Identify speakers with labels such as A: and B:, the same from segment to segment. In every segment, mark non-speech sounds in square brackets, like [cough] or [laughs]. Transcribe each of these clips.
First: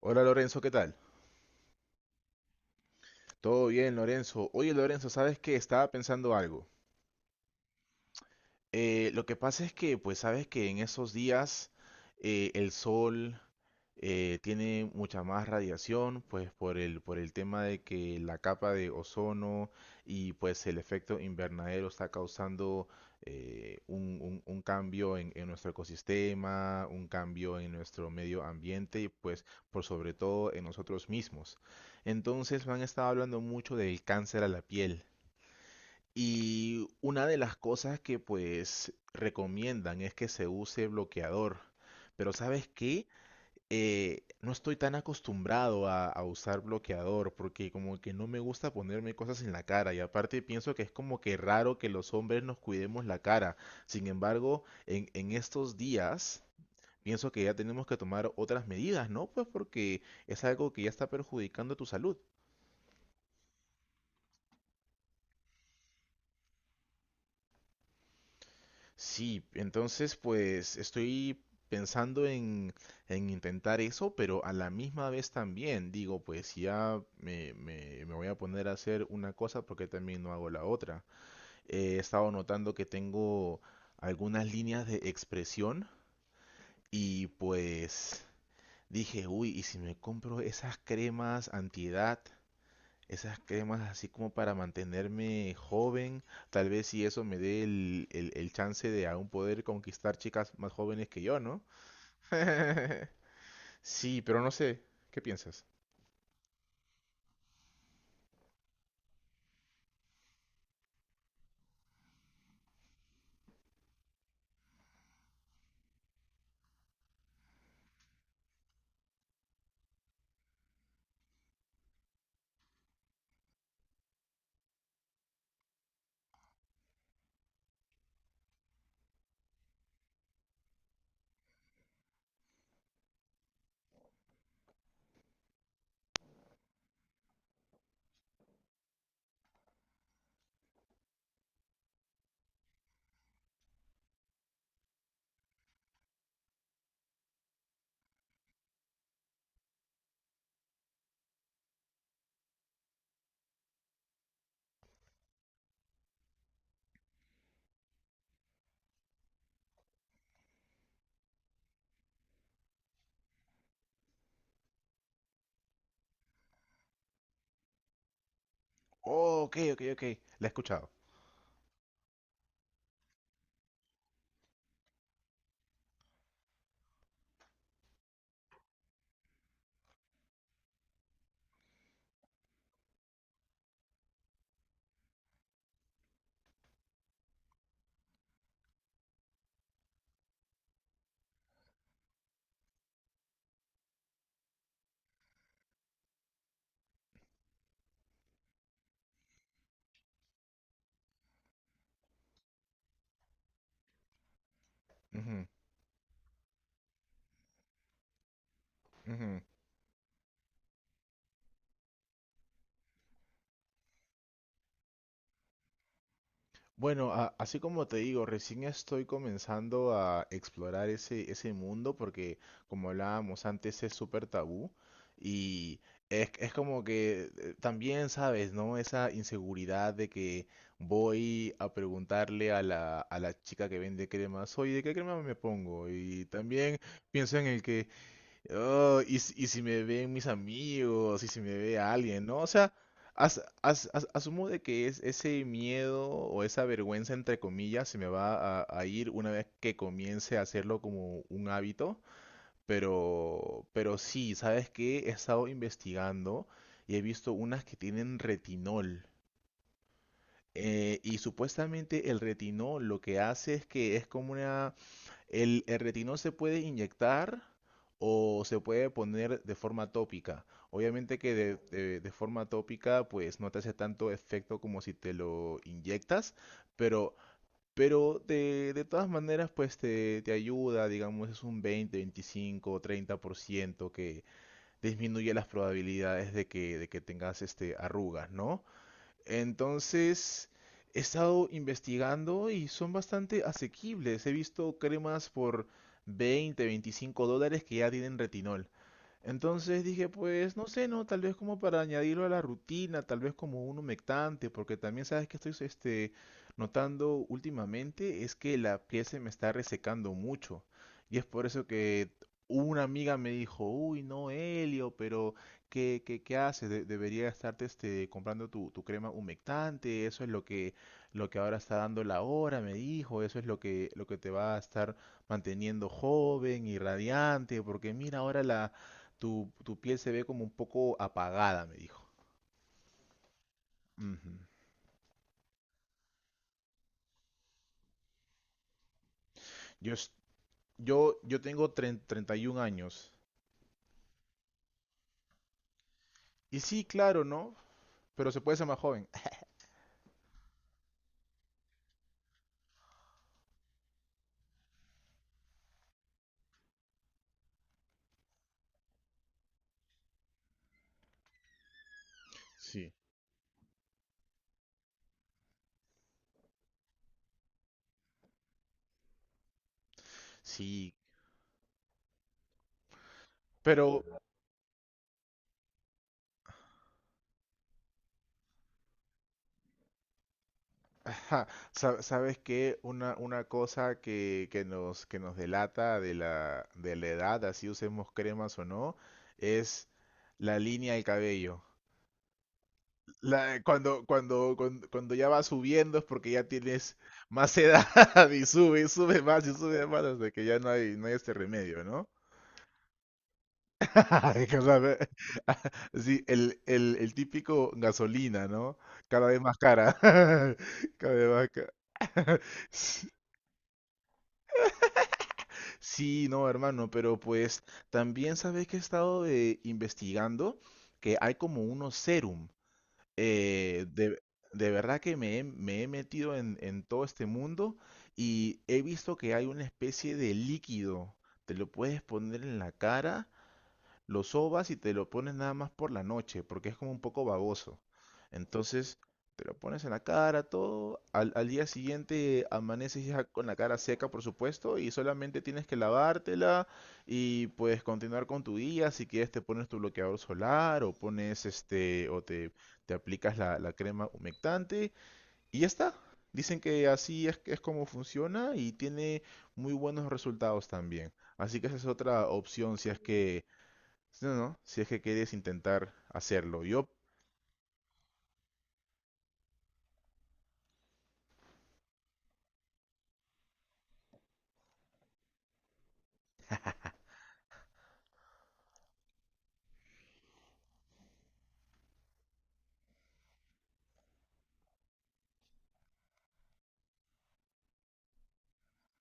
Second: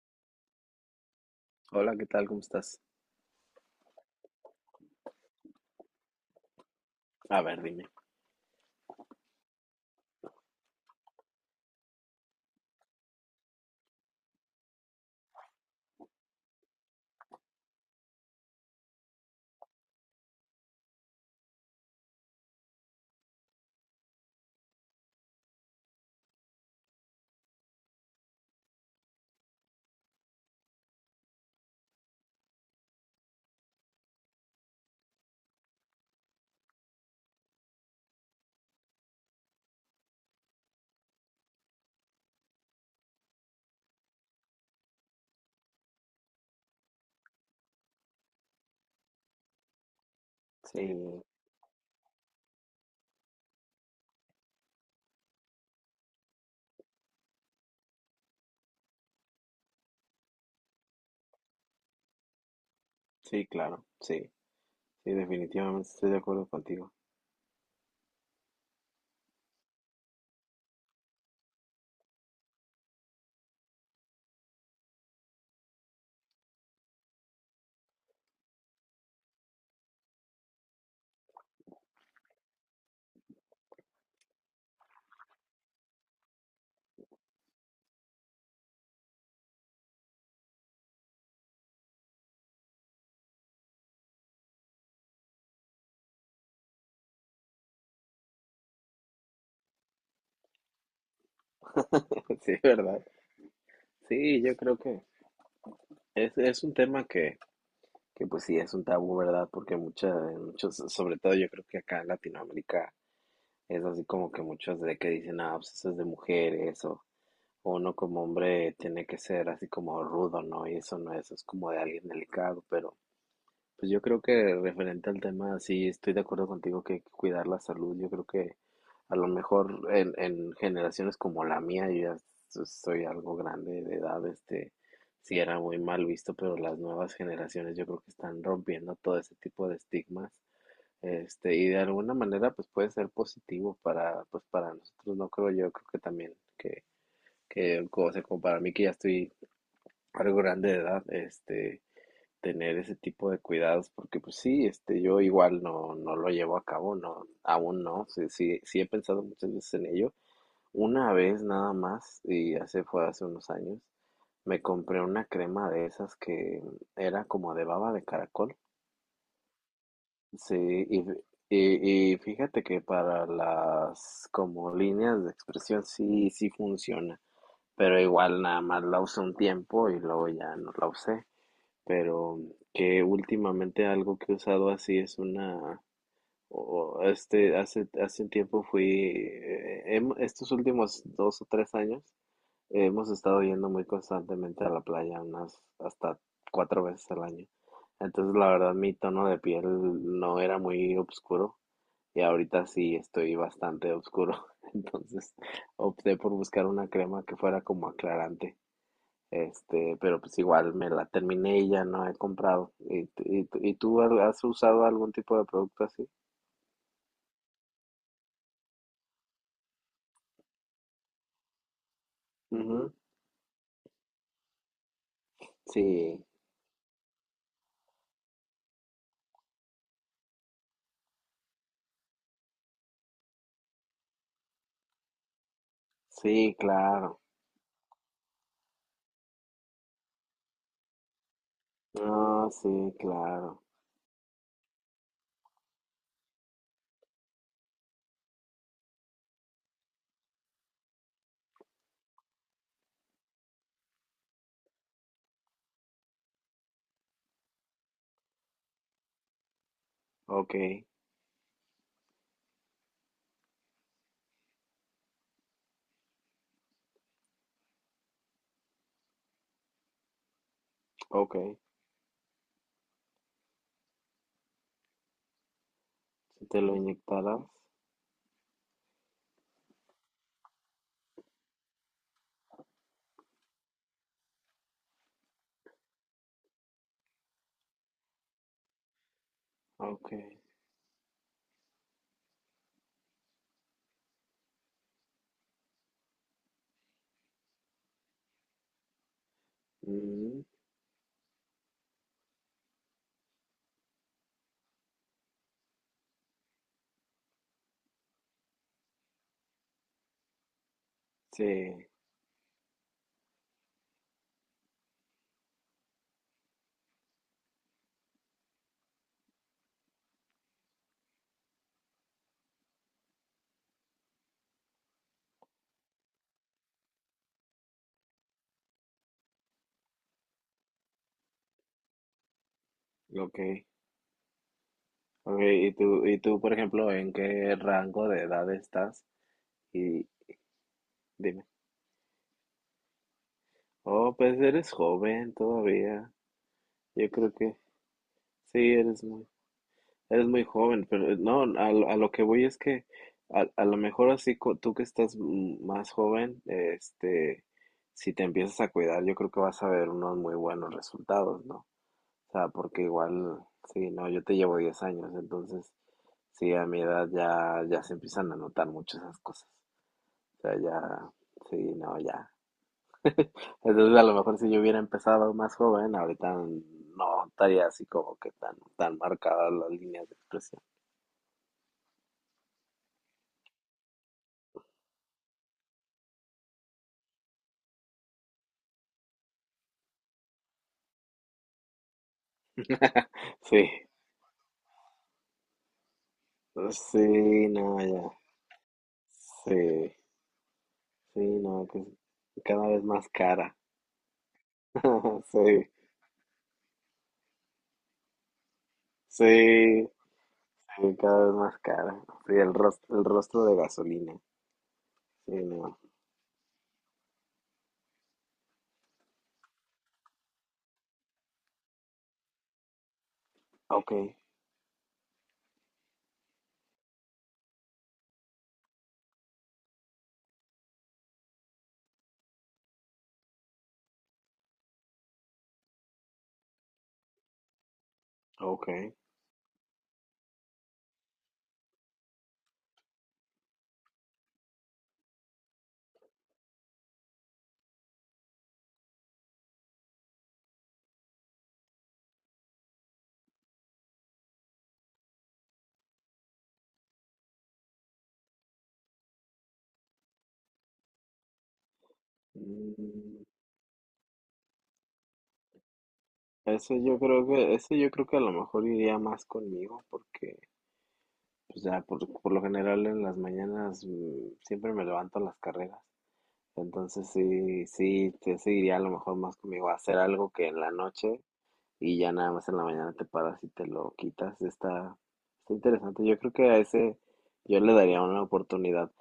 A: Hola Lorenzo, ¿qué tal?
B: Hola, ¿qué tal? ¿Cómo estás?
A: Todo bien, Lorenzo. Oye, Lorenzo, ¿sabes qué? Estaba pensando algo.
B: A ver, dime.
A: Lo que pasa es que, pues, sabes que en esos días el sol tiene mucha más radiación, pues por el tema de que la capa de ozono y pues el efecto invernadero está causando un cambio en nuestro ecosistema, un cambio en nuestro medio ambiente y pues por sobre todo en nosotros mismos. Entonces me han estado hablando mucho del cáncer a la piel. Y una de las cosas que pues recomiendan es que se use bloqueador. Pero ¿sabes qué? No estoy tan acostumbrado a usar bloqueador porque como que no me gusta ponerme cosas en la cara y aparte pienso que es como
B: Sí,
A: que raro que los hombres nos cuidemos la cara. Sin embargo, en estos días pienso que ya tenemos que tomar otras medidas, ¿no? Pues porque es algo que ya está perjudicando tu salud.
B: sí, claro, sí, sí, definitivamente estoy de acuerdo contigo.
A: Sí, entonces pues estoy pensando en intentar eso, pero a la misma vez también digo, pues si ya me voy a poner a hacer una cosa, porque también no hago la otra? He estado notando que tengo algunas líneas de expresión y pues dije, uy, ¿y si me compro esas cremas antiedad? Esas cremas así como para mantenerme joven, tal vez si eso me dé el chance de aún poder conquistar chicas más jóvenes que yo, ¿no?
B: [laughs] Sí, ¿verdad?
A: [laughs] Sí, pero
B: Sí,
A: no
B: yo creo
A: sé,
B: que
A: ¿qué piensas?
B: es un tema que pues sí, es un tabú, ¿verdad? Porque muchos, sobre todo yo creo que acá en Latinoamérica es así como que muchos de que dicen, ah, pues eso es de mujeres, o uno como hombre tiene que ser así como rudo, ¿no? Y eso no, eso es como de alguien delicado, pero pues yo creo que referente al tema, sí estoy de acuerdo contigo que hay que cuidar la salud. Yo creo que a lo mejor en, generaciones como la mía, yo ya soy algo grande de edad, sí era muy mal visto, pero las nuevas generaciones yo creo que están rompiendo todo ese tipo de estigmas, y de alguna manera pues puede ser positivo para, pues para nosotros, no creo yo, creo que también que como como para mí que ya estoy algo grande de edad, tener ese tipo de cuidados porque pues sí, yo igual no lo llevo a cabo, no, aún no, sí, sí, sí he pensado muchas veces en ello. Una vez nada más, y hace unos años, me compré una crema de esas que era como de baba de caracol.
A: Oh, ok, ok, ok, la he
B: Sí,
A: escuchado.
B: y, f- y fíjate que para las como líneas de expresión sí, sí funciona, pero igual nada más la usé un tiempo y luego ya no la usé, pero que últimamente algo que he usado así es una, o hace un tiempo fui, estos últimos 2 o 3 años, hemos estado yendo muy constantemente a la playa, unas hasta cuatro veces al año. Entonces, la verdad, mi tono de piel no era muy oscuro y ahorita sí estoy bastante oscuro. [laughs] Entonces,
A: Ujú,
B: opté por buscar una crema que fuera como aclarante.
A: ujú.
B: Pero pues igual me la terminé y ya no he comprado. ¿Y tú has usado algún tipo de producto así?
A: Bueno, así como te digo, recién estoy comenzando a explorar ese mundo porque, como
B: Ujú.
A: hablábamos antes, es súper tabú y
B: Sí,
A: es como que también, ¿sabes, no? Esa inseguridad de que voy a preguntarle a la chica que vende cremas, oye, ¿de qué crema me pongo? Y
B: sí,
A: también
B: claro.
A: pienso en el que, oh, y si me ven mis amigos, y si me ve alguien, ¿no? O
B: Ah, sí,
A: sea,
B: claro.
A: asumo de que es ese miedo o esa vergüenza, entre comillas, se me va a ir una vez que comience a hacerlo como un hábito, pero sí, ¿sabes qué? He estado investigando y he visto unas que tienen retinol.
B: Ok,
A: Y supuestamente el retinol lo que hace es que es como una el retinol se puede inyectar o se puede poner de forma tópica. Obviamente que
B: ok.
A: de forma tópica pues no te hace tanto efecto como si te lo inyectas,
B: Si te lo
A: pero,
B: inyectaras.
A: pero de todas maneras pues te ayuda, digamos es un 20, 25, 30% que disminuye las probabilidades de que tengas este, arrugas, ¿no?
B: Ok.
A: Entonces, he estado investigando y son bastante asequibles. He visto cremas por 20, $25 que ya tienen retinol. Entonces dije,
B: Mm,
A: pues no sé, no, tal vez como para añadirlo a la rutina, tal vez como un humectante, porque también sabes que estoy este, notando últimamente es que la piel se me está resecando mucho. Y es por eso
B: sí,
A: que una amiga me dijo, uy, no, Helio, pero ¿qué, qué, qué haces? Debería estarte este, comprando tu, tu crema humectante, eso es lo que ahora está dando la hora, me dijo, eso es lo que te va a estar manteniendo joven y radiante, porque mira ahora la tu, tu piel se ve como un poco apagada, me dijo.
B: ok.
A: Ujú.
B: Ok, ¿y tú, por ejemplo, en qué rango de edad estás?
A: Yo,
B: Y
A: es- yo
B: dime.
A: tengo treinta y 31 años.
B: Oh, pues eres joven todavía.
A: Y sí,
B: Yo
A: claro,
B: creo que
A: ¿no? Pero se puede ser
B: sí,
A: más
B: eres
A: joven.
B: muy...
A: [laughs]
B: Eres muy joven, pero no, a lo que voy es que a lo mejor así tú que estás más joven, si te empiezas a cuidar, yo creo que vas a ver unos muy buenos resultados, ¿no? O sea, porque
A: Sí,
B: igual, sí, no, yo te llevo 10 años, entonces, sí, a mi edad ya, se empiezan a notar mucho esas cosas. O sea,
A: sí.
B: ya, sí, no, ya. Entonces, a
A: Pero,
B: lo mejor si yo hubiera empezado más joven, ahorita no estaría así como que tan, tan marcadas las líneas de expresión.
A: ajá, ¿sabes qué? Una cosa que nos delata de la edad, así usemos cremas o no, es la línea del cabello.
B: Sí.
A: Cuando, cuando ya vas subiendo es porque ya tienes
B: Sí,
A: más
B: no,
A: edad
B: ya.
A: [laughs] y
B: Sí,
A: sube más hasta que ya no hay, no hay
B: sí,
A: este
B: no, que
A: remedio, ¿no?
B: es cada vez más cara.
A: [laughs] Es que, o sea,
B: [laughs] Sí,
A: [laughs] sí, el típico gasolina, ¿no? Cada vez más
B: sí,
A: cara. [laughs]
B: sí,
A: Cada
B: cada
A: vez
B: vez
A: más
B: más
A: cara.
B: cara. Sí,
A: [laughs]
B: el rostro de gasolina. Sí, no.
A: Sí, no, hermano, pero pues también sabes que he estado investigando que hay como unos serum eh,
B: Ok,
A: de, de verdad que me he metido en todo este mundo y he visto que hay una especie de líquido, te lo puedes poner en la cara lo sobas y te lo pones nada más por la noche, porque es como un poco baboso.
B: ok.
A: Entonces, te lo pones en la cara, todo. Al día siguiente amaneces ya con la cara seca, por supuesto, y solamente tienes que lavártela y puedes continuar con tu día. Si quieres, te pones tu bloqueador solar o pones este, te aplicas la crema humectante y ya está. Dicen que así es como funciona y tiene muy buenos resultados también. Así que esa es otra opción si es
B: Mm,
A: que sí, no, no, si es que quieres intentar hacerlo.
B: eso
A: Yo,
B: yo creo que, eso yo creo que a lo mejor iría más conmigo porque pues ya, por lo general en las mañanas siempre me levanto a las carreras. Entonces sí, sí, sí iría a lo mejor más conmigo a hacer algo que en la noche, y ya nada más en la mañana te paras y te lo quitas. Está interesante. Yo creo que a ese yo le daría una oportunidad.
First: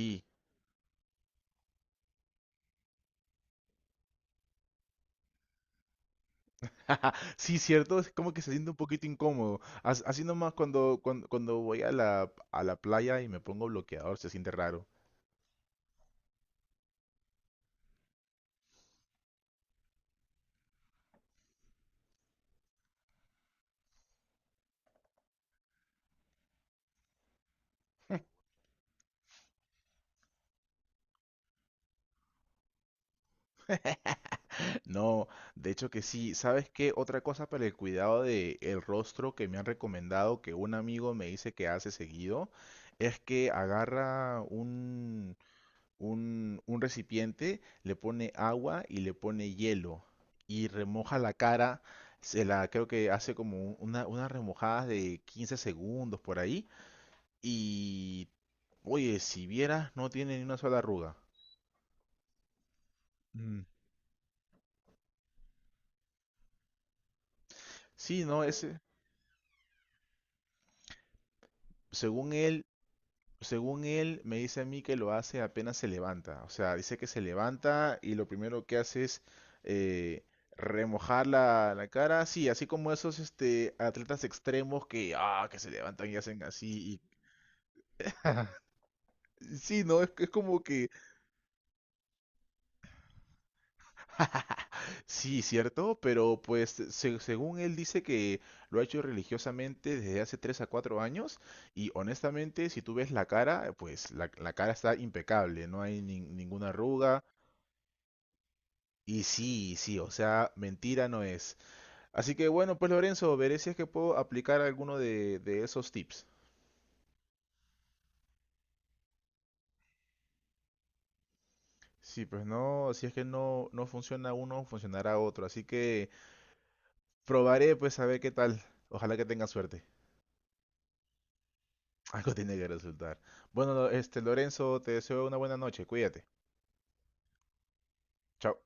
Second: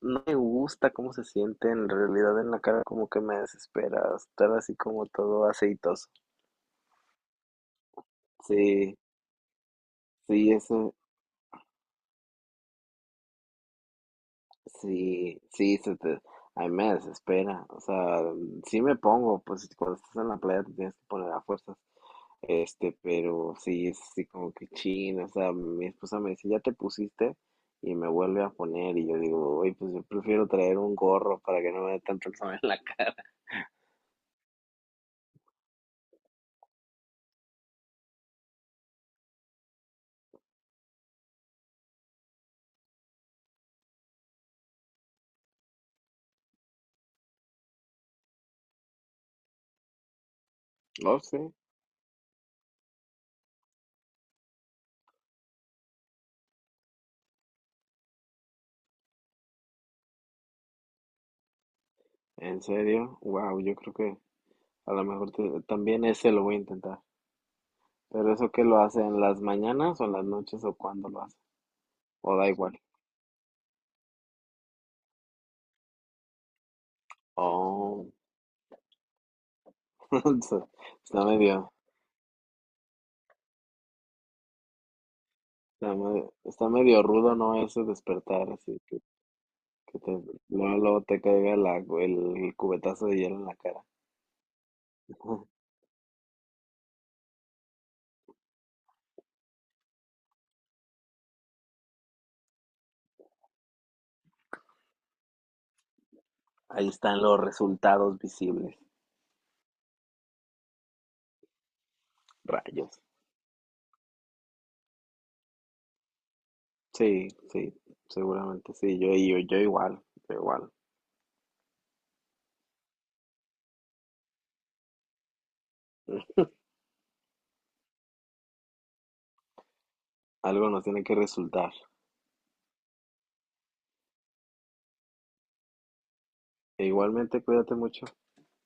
B: No me gusta cómo se siente en realidad en la cara, como que me desespera estar así como todo aceitoso.
A: [laughs] Sí, cierto, es como que se siente un
B: Sí,
A: poquito incómodo. Así nomás
B: sí, eso,
A: cuando, cuando voy a la playa y me pongo bloqueador, se siente raro.
B: sí, sí, a mí me desespera. O sea, sí me pongo, pues cuando estás en la playa te tienes que poner a fuerzas. Pero sí, es así como que chino, o sea, mi esposa me dice, ya te pusiste y me vuelve a poner y yo digo, oye, pues yo prefiero traer un gorro para que no me dé tanto el sol en la [laughs] cara.
A: [laughs] No, de hecho que sí. ¿Sabes qué? Otra cosa para el cuidado de el rostro que me han recomendado, que un amigo me dice que hace seguido, es que agarra un recipiente, le pone agua y le pone hielo y
B: No
A: remoja la
B: sé,
A: cara, se la creo que hace como unas remojadas de 15 segundos por ahí y oye, si vieras no tiene ni una sola arruga.
B: en serio, wow,
A: Mm.
B: yo creo que a lo mejor también ese lo voy a intentar.
A: Sí,
B: Pero
A: no, mm,
B: eso que lo
A: ese
B: hace en las mañanas o en las noches o cuándo lo hace,
A: según
B: o da
A: él
B: igual.
A: según él, me dice a mí que lo hace apenas se levanta. O sea, dice que se levanta
B: Oh,
A: y lo primero que hace es
B: [laughs]
A: eh,
B: está
A: remojar
B: medio,
A: la cara. Sí, así como esos este, atletas extremos que, ah, que se
B: está
A: levantan y
B: medio,
A: hacen
B: está
A: así.
B: medio rudo, ¿no? Ese despertar así.
A: Y, sí,
B: Que
A: ¿no?
B: te,
A: Es como
B: luego,
A: que...
B: luego te caiga el cubetazo de hielo en la cara.
A: [laughs] Sí,
B: [laughs]
A: cierto, pero pues según él dice que lo ha hecho religiosamente desde hace 3 a 4 años y honestamente si tú ves la cara, pues la cara está impecable, no hay ninguna
B: Ahí están
A: arruga.
B: los resultados visibles.
A: Y sí, sí, o sea, mentira no es. Así que bueno, pues
B: Rayos.
A: Lorenzo, veré si es que puedo aplicar alguno de esos tips.
B: Sí, sí, seguramente sí. Yo igual, yo igual.
A: Sí, pues no, si es que no, no funciona uno, funcionará otro. Así que probaré, pues a ver qué tal. Ojalá que tenga suerte.
B: Algo nos tiene que resultar.
A: [laughs] Algo tiene que resultar. Bueno, este Lorenzo, te deseo una buena noche. Cuídate.
B: E igualmente, cuídate mucho.
A: Chao.